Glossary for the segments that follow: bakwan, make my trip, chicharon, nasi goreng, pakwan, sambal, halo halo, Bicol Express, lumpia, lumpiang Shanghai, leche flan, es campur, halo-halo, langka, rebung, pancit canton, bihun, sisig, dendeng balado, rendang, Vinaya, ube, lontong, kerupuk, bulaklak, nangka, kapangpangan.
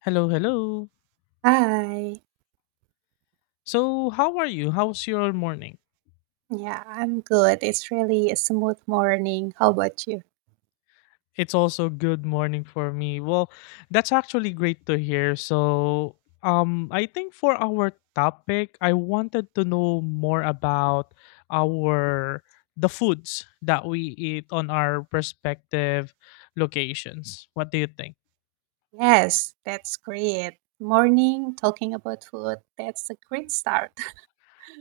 Hello, hello. Hi. So, how are you? How's your morning? Yeah, I'm good. It's really a smooth morning. How about you? It's also good morning for me. That's actually great to hear. I think for our topic, I wanted to know more about our the foods that we eat on our respective locations. What do you think? Yes, that's great. Morning talking about food. That's a great start.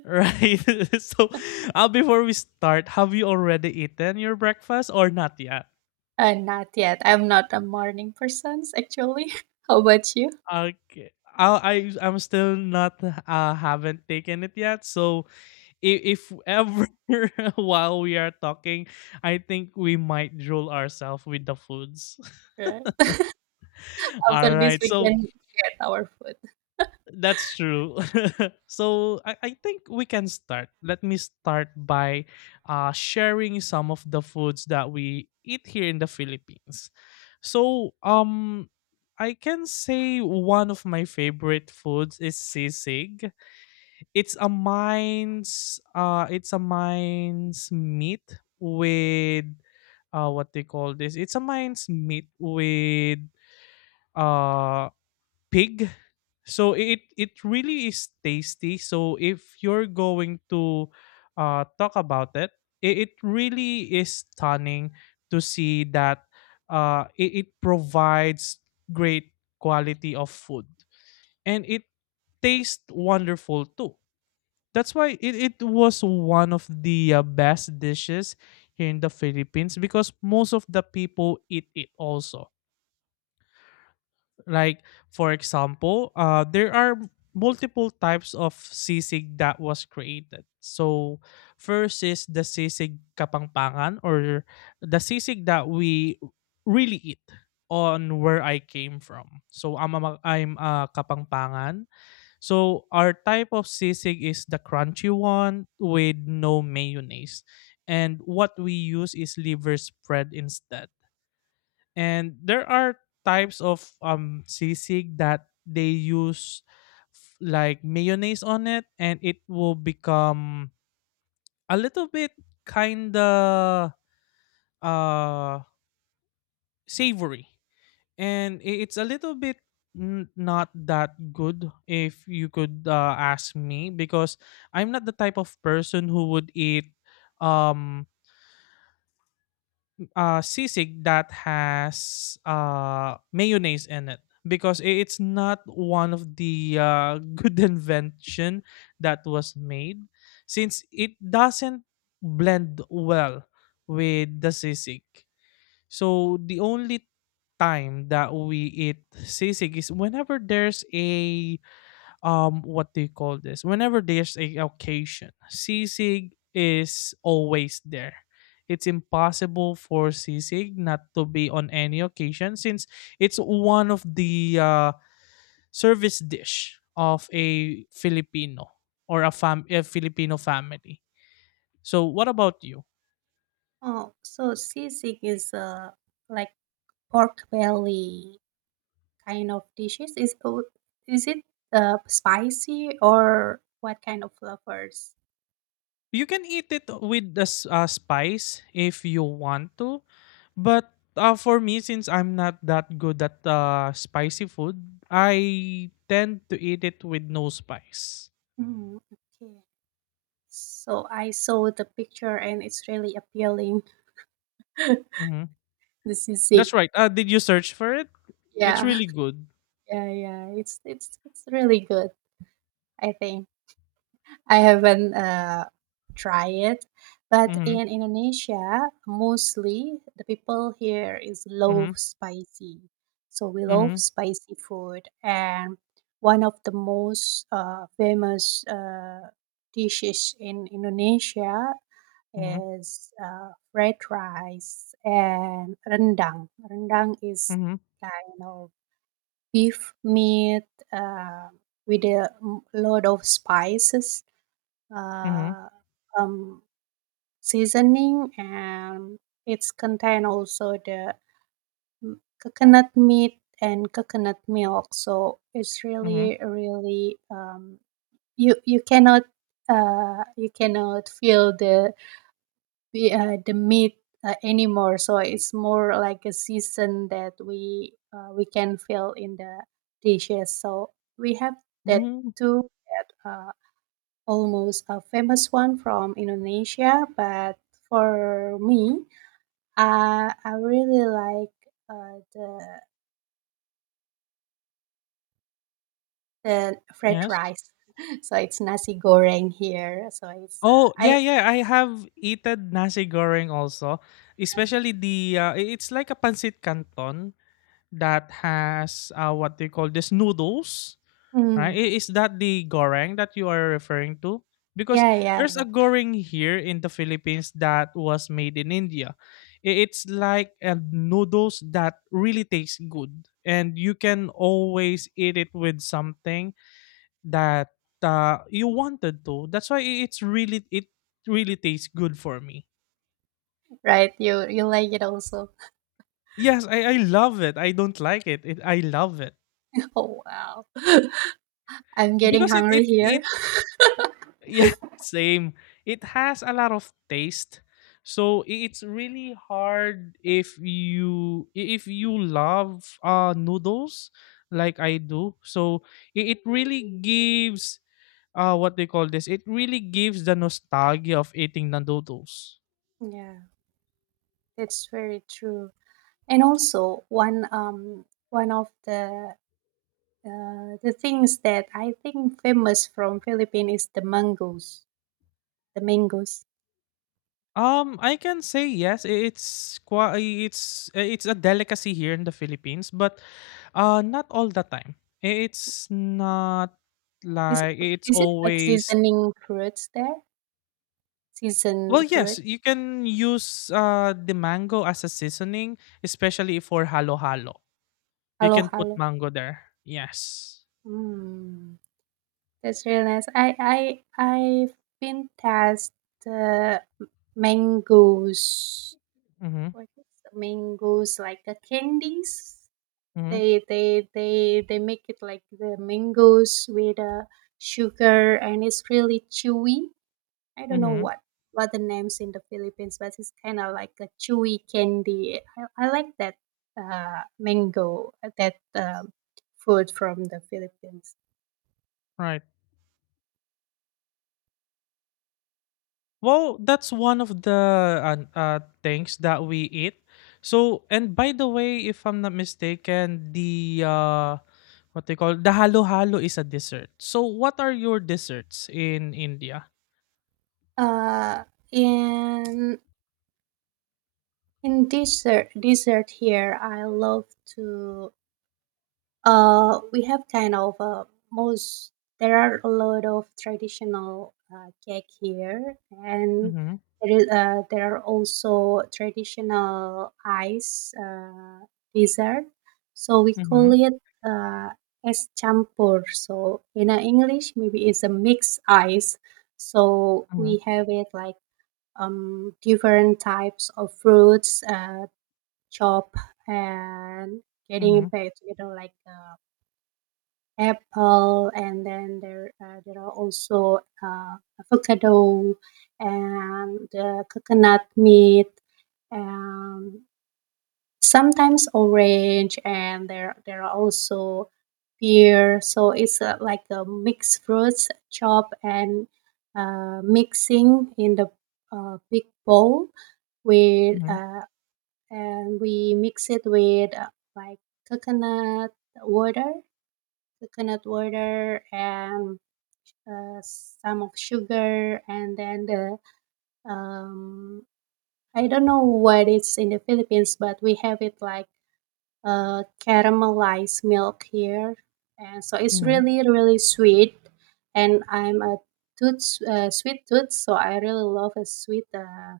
Right. so, before we start, have you already eaten your breakfast or not yet? Not yet. I'm not a morning person, actually. How about you? Okay. I'm still not haven't taken it yet. So if ever while we are talking, I think we might drool ourselves with the foods. Right. All After this, right. we So can get our food. that's true. I think we can start. Let me start by sharing some of the foods that we eat here in the Philippines. So um I can say one of my favorite foods is sisig. It's a mine's meat with what they call this. It's a mine's meat with uh pig. So it really is tasty. So if you're going to talk about it, it really is stunning to see that it provides great quality of food, and it tastes wonderful too. That's why it was one of the best dishes here in the Philippines, because most of the people eat it also. Like for example, there are multiple types of sisig that was created. So first is the sisig kapangpangan, or the sisig that we really eat on where I came from. So I'm a kapangpangan, so our type of sisig is the crunchy one with no mayonnaise. And what we use is liver spread instead. And there are types of sisig that they use like mayonnaise on it, and it will become a little bit kinda uh savory, and it's a little bit not that good if you could ask me, because I'm not the type of person who would eat um sisig that has mayonnaise in it, because it's not one of the good invention that was made, since it doesn't blend well with the sisig. So the only time that we eat sisig is whenever there's a what do you call this? Whenever there's a occasion, sisig is always there. It's impossible for sisig not to be on any occasion, since it's one of the service dish of a Filipino, or a fam a Filipino family. So what about you? Oh, so sisig is like pork belly kind of dishes? Is oh, is it spicy or what kind of flavors? You can eat it with the spice if you want to, but for me, since I'm not that good at spicy food, I tend to eat it with no spice. Mm, okay. So I saw the picture and it's really appealing. Hmm. This is sisig. That's right. Did you search for it? It's Yeah. really good. Yeah, yeah. It's really good, I think. I haven't tried it, but Mm-hmm. in Indonesia, mostly the people here is love Mm-hmm. spicy. So we love Mm-hmm. spicy food, and one of the most famous dishes in Indonesia Mm-hmm. is fried rice and rendang. Rendang is Mm-hmm. kind of beef meat uh, with a lot of spices, Mm-hmm. Mm-hmm. uh, um, seasoning, and it's contain also the mm, coconut meat and coconut milk, so it's Mm-hmm. really really you cannot, you cannot feel the meat anymore, so it's more like a season that we can feel in the dishes. So we have that Mm-hmm. too, that almost a famous one from Indonesia. But for me, I really like uh, the the fried Yes. rice. So it's nasi goreng here. Oh, yeah, yeah, I have eaten nasi goreng also, especially the it's like a pancit canton that has what they call this noodles, mm, right? Is that the goreng that you are referring to? Because yeah, yeah, there's yeah, a goreng here in the Philippines that was made in India. It's like a noodles that really tastes good, and you can always eat it with something that you wanted to. That's why it really tastes good for me. right. You like it also. Yes, I love it. I don't like it. It. I love it Oh wow, I'm getting because hungry here. it yeah, same. It has a lot of taste, so it's really hard if if you love noodles like I do. So it really gives what they call this. It really gives the nostalgia of eating the noodles. Yeah, that's very true. And also one of the things that I think famous from Philippines is the mangoes. The mangoes. I can say yes. It's quite. It's it's a delicacy here in the Philippines, but not all the time. It's not Is like it it's is it like always. seasoning fruits there? Season Well, fruit? yes, you can use the mango as a seasoning, especially for halo-halo. You Halo can put halo. mango there. Yes. Mm, that's really nice. I've been past the mangoes. Mm-hmm. What is the mangoes like the candies? Mm-hmm. They make it like the mangoes with sugar, and it's really chewy. I don't know Mm-hmm. what the names in the Philippines, but it's kind of like a chewy candy. I like that mango, that food from the Philippines. Right. Well, that's one of the things that we eat. So, and by the way, if I'm not mistaken, the what they call the halo halo is a dessert. So, what are your desserts in India? Uh, in dessert here, I love to. We have kind of most. There are a lot of traditional cake here, and Mhm, there are also traditional ice dessert. So we call mhm, it uh, es campur. So in English, maybe it's a mixed ice. So mhm, we have it like different types of fruits, chop and getting mhm, it back together like. Apple, and then there are also avocado and coconut meat, and sometimes orange, and there are also pear. So it's like a mixed fruits chop and mixing in the big bowl with, mhm, and we mix it with, like coconut water coconut water, and some of sugar, and then the um, I don't know what it's in the Philippines, but we have it like caramelized milk here, and so it's mhm. really really sweet. And I'm a tooth, sweet tooth, so I really love a sweet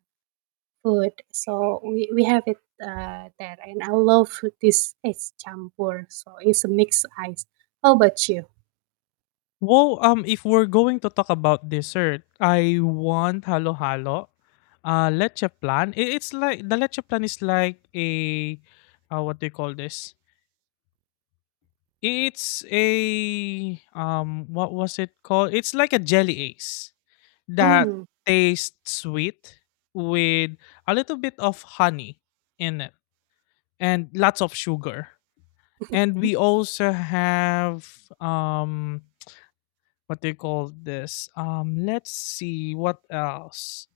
food. So we have it there, and I love this ice campur. So it's a mixed ice. How about you? Well, if we're going to talk about dessert, I want halo-halo, leche plan. It's like the leche plan is like a, what do you call this? It's a what was it called? It's like a jelly ace that Mm. tastes sweet with a little bit of honey in it, and lots of sugar. And we also have um what do you call this? Let's see what else.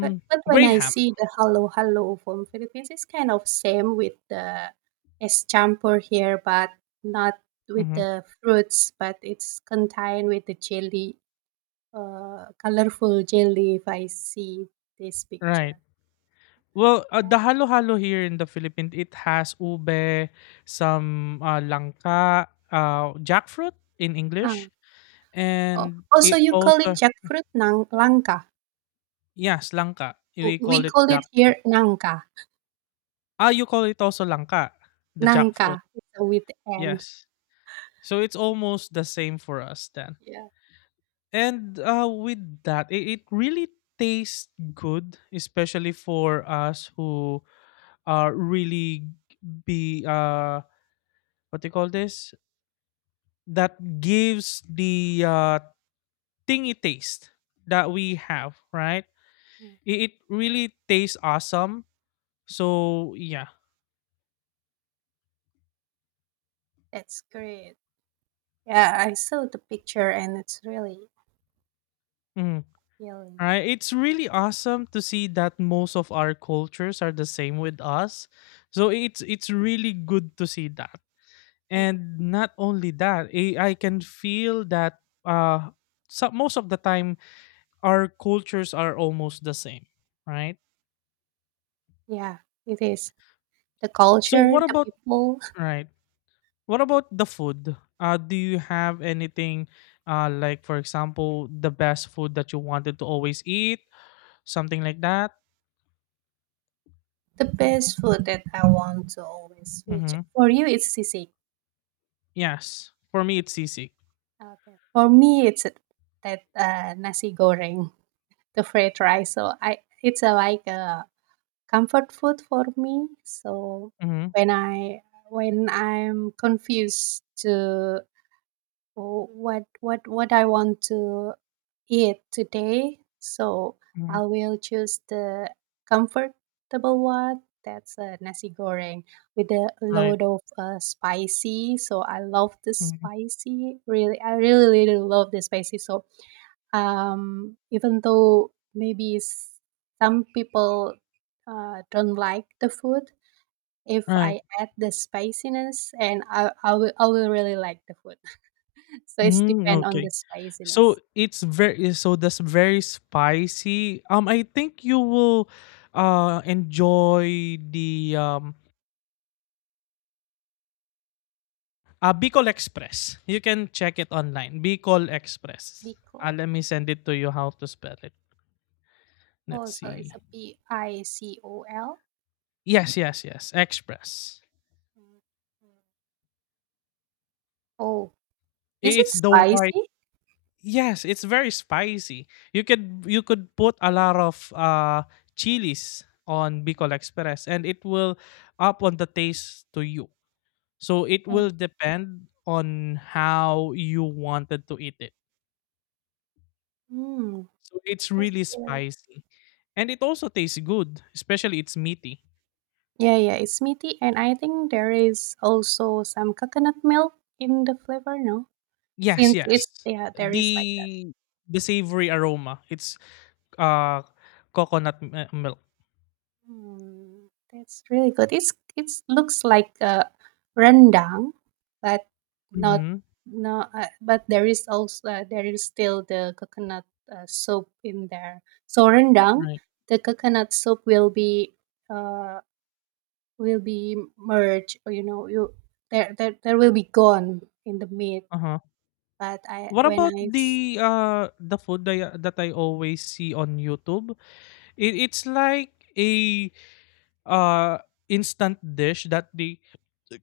But but when I Graham. see the "Hello, hello" from Philippines, it's kind of same with the "Escampur" here, but not with Hmm. the fruits, but it's contained with the jelly, colorful jelly, if I see this Right. picture. Well, Yeah. the halo-halo here in the Philippines, it has ube, some langka, jackfruit in Ah, English, oh, and also it you call it also jackfruit nang langka. yes, langka. W We we call it call it here jackfruit. nangka. Ah, you call it also langka, the jackfruit. Nangka, it's a with N. Yes. So it's almost the same for us then. Yeah. And with that, it really tastes good, especially for us who are really be what do you call this? That gives the tingy taste that we have, right? Mm, It really tastes awesome. So yeah. that's great. Yeah, I saw the picture and it's really Mm. appealing. All right. It's really awesome to see that most of our cultures are the same with us. So it's really good to see that. Yeah. And not only that, I can feel that so most of the time our cultures are almost the same, right? Yeah, it is. The So culture, what the about people, right what about the food, do you have anything like, for example, the best food that you wanted to always eat, something like that? the best food that I want to always switch. Mm-hmm. For you, it's sisig. Yes, for me it's sisig. Okay. For me, it's that nasi goreng, the fried rice. So I, it's a, like a comfort food for me. So Mm-hmm. when I when I'm confused to what I want to it today, so Mm-hmm. I will choose the comfortable one. That's a nasi goreng with a Right. load of spicy. So I love the Mm-hmm. spicy. Really, I really, really love the spicy. So even though maybe some people don't like the food, if Right. I add the spiciness, and I will really like the food. So it's Mm, depend on the okay. So spiciness. it's very so that's very spicy. I think you will enjoy the Bicol Express. You can check it online. Bicol Express. Because. Let me send it to you how to spell it. Oh, Let's so it's see. a PICOL? Yes, yes, yes. Express. Mm, mm. Oh, is it It's the white. spicy? Yes, it's very spicy. You could put a lot of chilies on Bicol Express, and it will up on the taste to you. So it Oh, will depend on how you wanted to eat it. mm, So it's that's really spicy. And it also tastes good, especially it's meaty. yeah, yeah, it's meaty, and I think there is also some coconut milk in the flavor, no? Yes, Since yes. it's, yeah, there is like. The the savory aroma. It's uh milk. Mm, that's really good. It looks like a rendang, but not Mhm. no. But there is also, there is still the coconut, soup in there. So rendang, Right. the coconut soup uh will be merged. Or, you, there will be gone in the meat. Uh-huh. But I, What when about I the food that, that I always see on YouTube? It's like a uh instant dish that they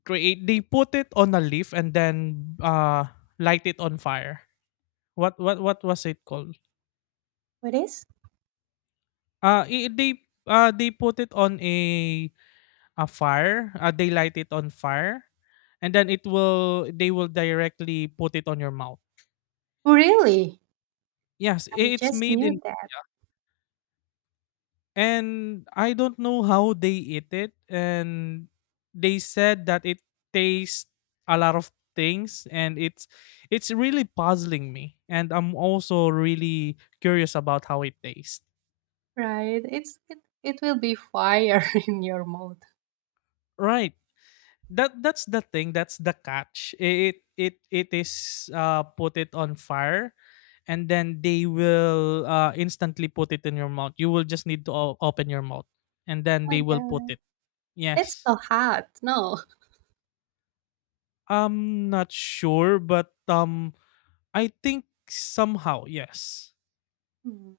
create, they put it on a leaf and then light it on fire. What what was it called? what is uh i- they they put it on a fire, they light it on fire, and then it will they will directly put it on your mouth. really, Yes, I it's just made in. knew that And I don't know how they eat it. And they said that it tastes a lot of things, and it's really puzzling me. And I'm also really curious about how it tastes. right. It will be fire in your mouth. Right. That that's the thing. That's the catch. It is put it on fire, and then they will instantly put it in your mouth. You will just need to open your mouth, and then My they will put God, it. it's Yes. so hot. No. I'm not sure, but I think somehow yes. Mm.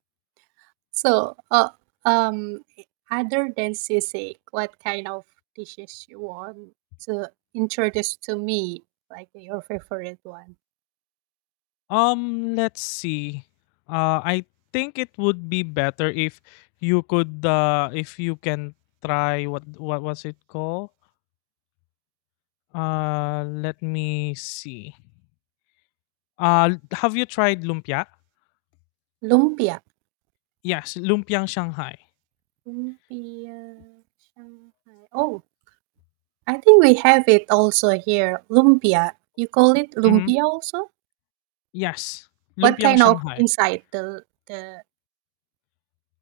So, um, other than sisig, what kind of dishes you want to introduce to me? Like your favorite one? Let's see. I think it would be better if you could if you can try what was it called? Let me see. Have you tried lumpia? Lumpia. Yes, lumpiang Shanghai. Lumpia, Shanghai. Oh, I think we have it also here. Lumpia. You call it Hmm. lumpia also? Yes, What lumpiang kind of Shanghai. inside the.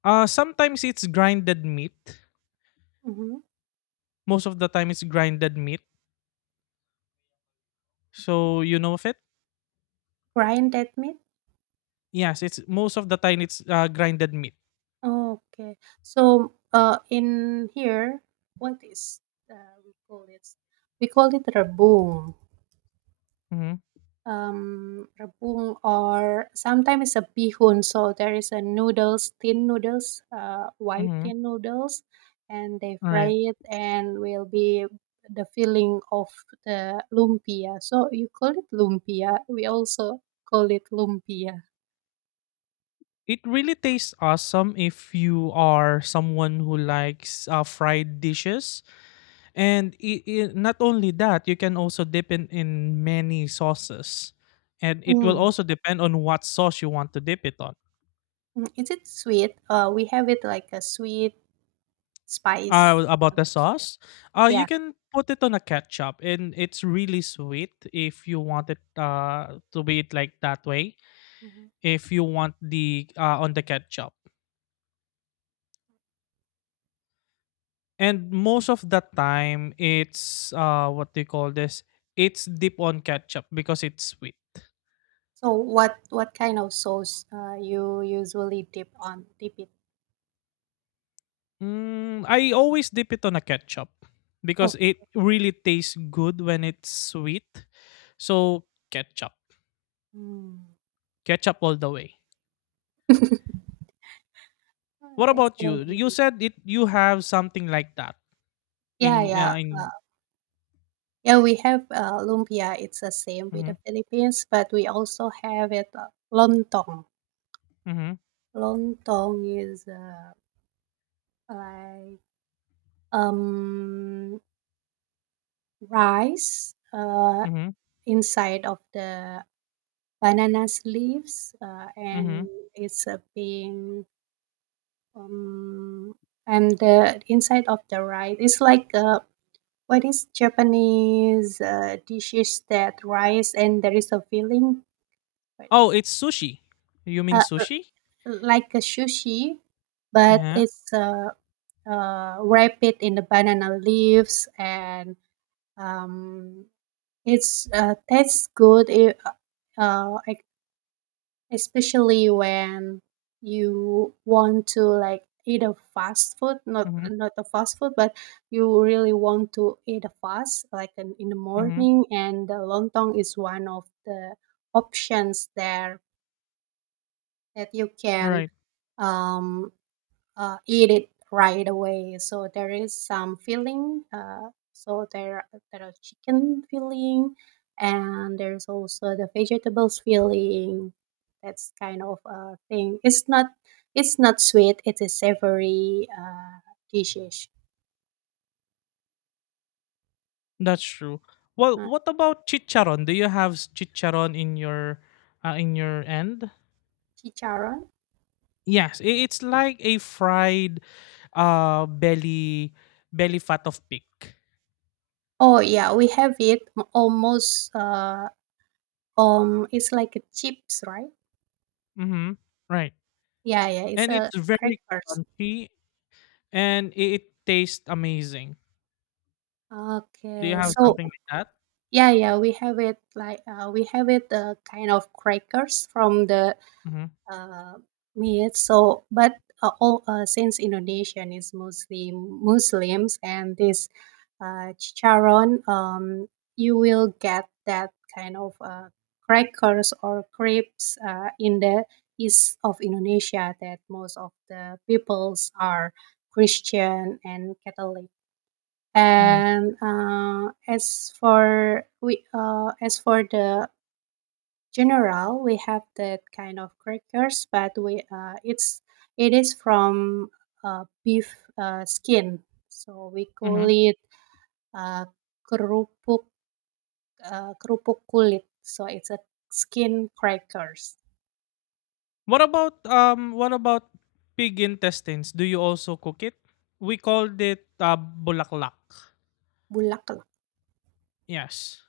Sometimes it's grinded meat. Mhm. Most of the time, it's grinded meat. So you know of it. Grind that meat? Yes, it's most of the time it's grinded meat. Okay. So, in here, what is we call it? We call it rebung. Mhm. Rebung, or sometimes it's a bihun. So there is a noodles, thin noodles, white Mhm. thin noodles, and they fry Right. it and will be the filling of the lumpia. So you call it lumpia. We also call it lumpia. It really tastes awesome if you are someone who likes fried dishes, and I not only that, you can also dip in many sauces, and it will Mm. also depend on what sauce you want to dip it on. Mm. Is it sweet? We have it like a sweet. Spice About the sauce here. sauce, you Yeah. can put it on a ketchup, and it's really sweet if you want it to be it like that way. Hmm. If you want the on the ketchup. And most of the time, it's what do you call this? It's dip on ketchup because it's sweet. So what kind of sauce you usually dip it? Mm, I always dip it on a ketchup because Okay. it really tastes good when it's sweet. So ketchup, Mm. ketchup all the way. Oh, What that's about really you? You nice. said it. You have something like that Yeah, in yeah, in. yeah. We have lumpia. It's the same with Mm-hmm, the Philippines, but we also have it, lontong. mm-hmm, Lontong is like um rice mm-hmm, inside of the banana leaves, mm-hmm. and it's being. Um, and the inside of the rice, it's like, what is Japanese dishes that rice and there is a filling, but, Oh, it's sushi. You mean uh, uh, sushi? like a sushi, but Yeah. it's wrap it in the banana leaves, and um, it's, tastes good. It, I. Especially when you want to like eat a fast food, not Mm-hmm, not a fast food, but you really want to eat a fast, like in the mm-hmm. morning, and the lontong is one of the options there that you can um, eat it right away. So there is some filling. So there are chicken filling, and there's also the vegetables filling. That's kind of a thing. It's not sweet. It is savory dishes. That's true. Well, Uh, what about chicharon? Do you have chicharon in your end? Chicharon. Yes, it's like a fried uh belly belly fat of pig. Oh yeah, we have it almost. It's like a chips, right? Mhm. Right. Yeah, yeah. It's And a it's very crackers. crunchy, and it tastes amazing. Do you Okay, have so. something like that? Yeah, yeah, we have it kind of crackers from the Mhm. uh, meat. So, but all, since Indonesian is mostly Muslims and this chicharron, you will get that kind of crackers or crepes in the east of Indonesia that most of the peoples are Christian and Catholic, Mhm. and as for the general, we have that kind of crackers, but we, it is from beef skin, so we call Mhm. it uh, kerupuk, kerupuk kulit, so it's a skin crackers. What about pig intestines? Do you also cook it? We called it bulaklak. Bulaklak. Yes.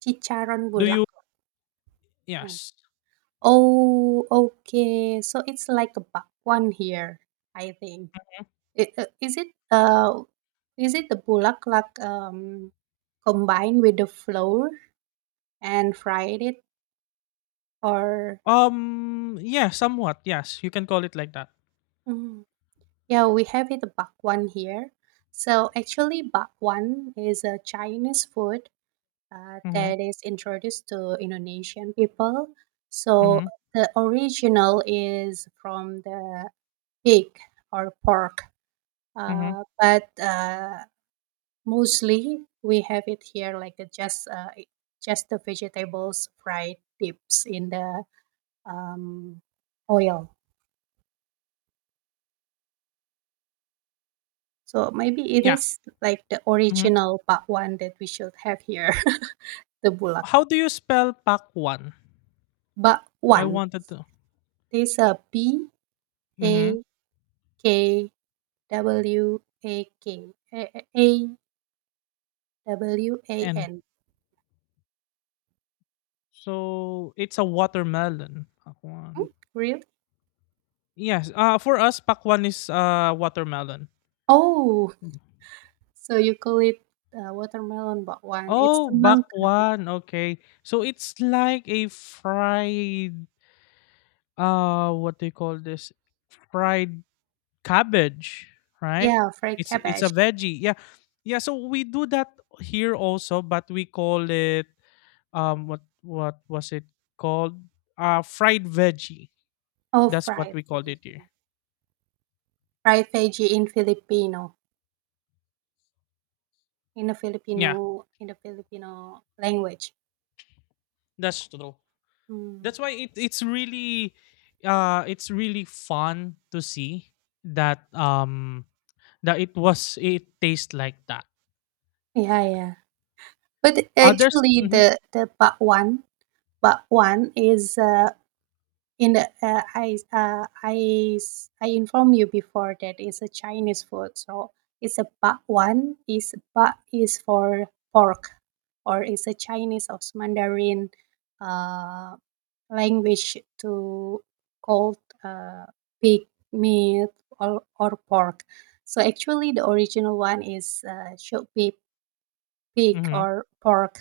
Chicharon Do you bulaklak. No. Yes. Oh, okay, so it's like a bakwan here, I think. It, is it the bulaklak combined with the flour and fried it, or. Yeah, somewhat, yes, you can call it like that. Mm, yeah, we have it the bakwan here. So actually bakwan is a Chinese food Mhm, that is introduced to Indonesian people, so mhm, the original is from the pig or pork, mhm. But, mostly, we have it here like a just, just the vegetables fried dips in the um, oil. So maybe it Yeah, is like the mhm. original bakwan that we should have here, the bulak. How do you spell pakwan? I Bakwan. wanted to This a B mhm, A K W A K A A- W A and N. so it's a watermelon, Hmm? pakwan. Really? Yes, for us pakwan is, watermelon. Oh, Mm. so you call it watermelon bakwan. It's Oh, semangka. bakwan, okay. So it's like a fried, what do you call this? Fried cabbage, right? Yeah, fried It's a cabbage. veggie. Yeah. Yeah, so we do that here also, but we call it what was it called? Fried veggie. Oh, That's what fried we called it here. veggie. Fried veggie in Filipino, in the Yeah, Filipino in the Filipino language. that's true. That's Mm. why it's really it's really fun to see that that it tastes like that. Yeah, yeah. But Others actually mm-hmm, the bakwan is, in the, I informed you before that it's a Chinese food, so it's a bak one is bak is for pork, or it's a Chinese or Mandarin uh, language to called pig meat or pork. So actually, the original one is should be pig mm-hmm, or pork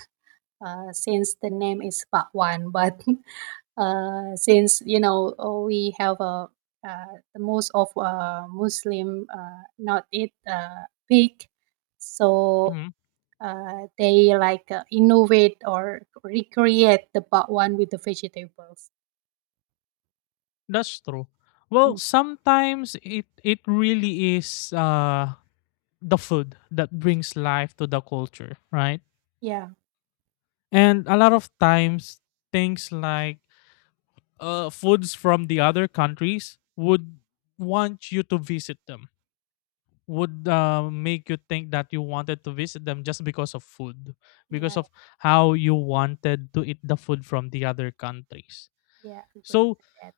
since the name is Pak Wan, but since you know we have a, the most of Muslim not eat pig, so mm-hmm, they like, innovate or recreate the one with the vegetables. that's true. Well, Mm. sometimes it really is the food that brings life to the culture, right? Yeah, And a lot of times, things like foods from the other countries would want you to visit them, would make you think that you wanted to visit them just because of food, yeah, because of how you wanted to eat the food from the other countries. yeah. Agree with So, that.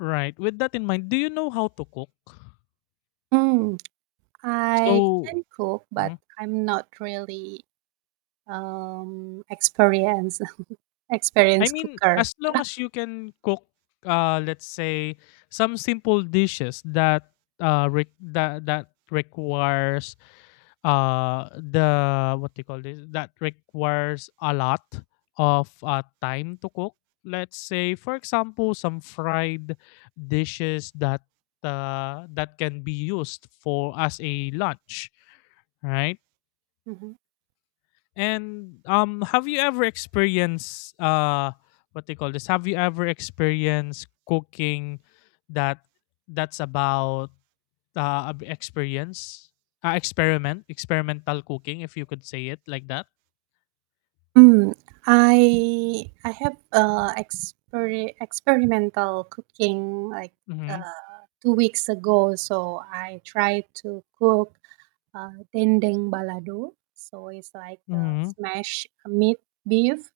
right, with that in mind, do you know how to cook? Mm, I So, can cook, hmm? but I'm not really experienced I experienced mean, cooker. as long as you can cook, let's say some simple dishes that that requires the what do you call this that requires a lot of time to cook. Let's say, for example, some fried dishes that that can be used for as a lunch, right? Mm-hmm. And have you ever experienced what they call this? Have you ever experienced cooking that that's about experience, experimental cooking, if you could say it like that? Mm, I have experimental cooking like Mm-hmm. 2 weeks ago. So I tried to cook dendeng balado. So it's like Mm-hmm. smashed meat beef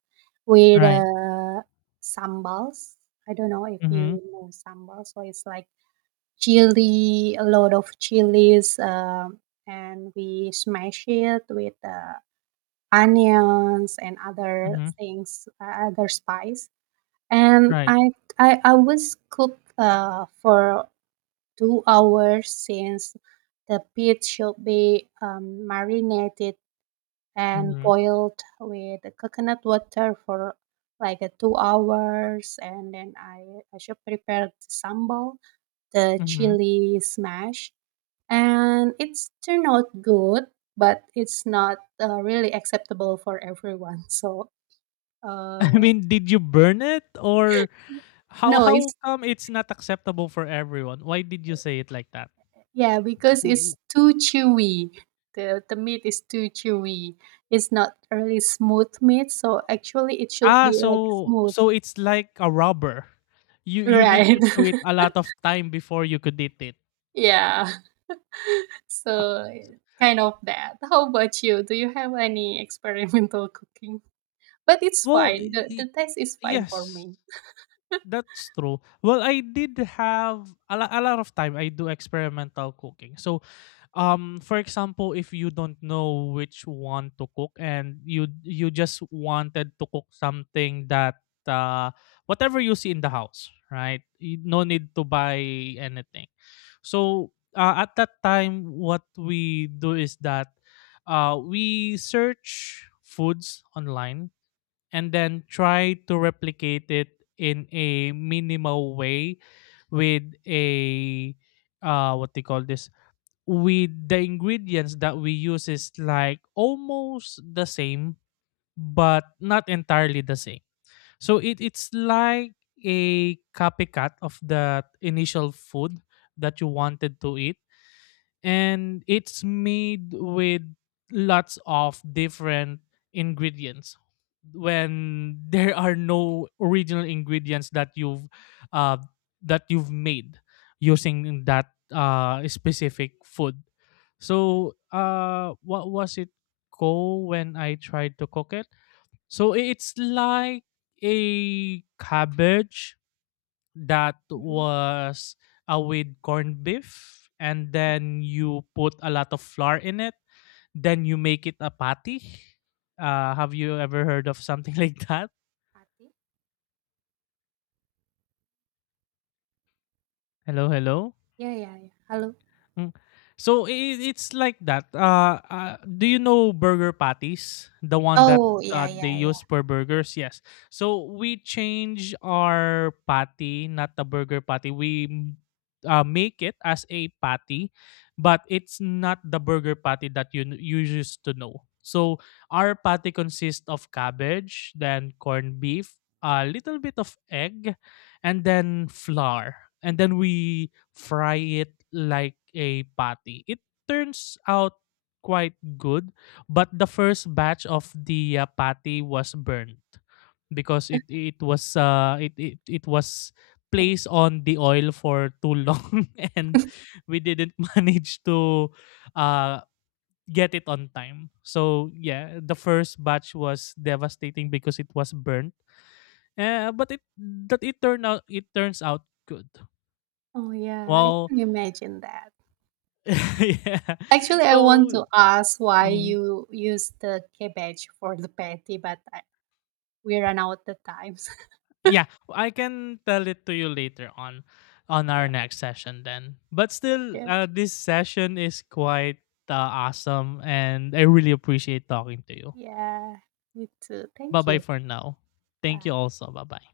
with Right. Sambals. I don't know if you Mm-hmm. know sambal. So it's like chili, a lot of chilies, and we smash it with onions and other Mm-hmm. things, other spice. And Right. I always cook for 2 hours since the meat should be marinated and Mm-hmm. boiled with the coconut water for like 2 hours. And then I should prepare the sambal, the Mm-hmm. chili smash. And it's turned out good, but it's not really acceptable for everyone. So I uh, mean, did you burn it or how no, how it's, come it's not acceptable for everyone? Why did you say it like that? yeah, because it's too chewy. The meat is too chewy. It's not really smooth meat, so actually it should Ah, be like so smooth. so it's like a rubber. You need Right. to chew it a lot of time before you could eat it. Yeah. Ha- So kind of that. How about you? Do you have any experimental cooking? But it's well, fine. The y- taste is fine for yes. me. That's true. Well, I did have a, a lot of time. I do experimental cooking. So, for example, if you don't know which one to cook and you just wanted to cook something that whatever you see in the house, right? You, no need to buy anything. So at that time, what we do is that we search foods online and then try to replicate it in a minimal way with a what they call this with the ingredients that we use is like almost the same but not entirely the same so it's like a copycat of the initial food that you wanted to eat, and it's made with lots of different ingredients when there are no original ingredients uh, that you've made using that specific food. So what was it called when I tried to cook it? So it's like a cabbage that Mm-hmm. was with corned beef and then you put a lot of flour in it, then you make it a patty. Have you ever heard of something like that? Hello, hello. Yeah, yeah, yeah. Hello. Mm. So i- it's like that. Do you know burger patties? The one that Oh, yeah, they yeah, yeah. use for burgers? Yes. So we change our patty, not the burger patty. Make it as a patty, but it's not the burger patty that you used to know. So our patty consists of cabbage, then corned beef, a little bit of egg, and then flour. And then we fry it like a patty. It turns out quite good, but the first batch of the patty was burnt because it it was Oh, placed on the oil for too long and we didn't manage to uh get it on time. So yeah, the first batch was devastating because it was burnt. But it turned out it turns out good. oh, yeah. I Well, can imagine that. yeah. Actually, I want So to ask why mhm. you use the cabbage for the patty, but I, we ran out the times. Yeah, I can tell it to you later on our Yeah. next session then. But still, Yeah. This session is quite awesome, and I really appreciate talking to you. Yeah. Me too. Bye Thank bye you. for now. Thank you Bye. also. Bye bye.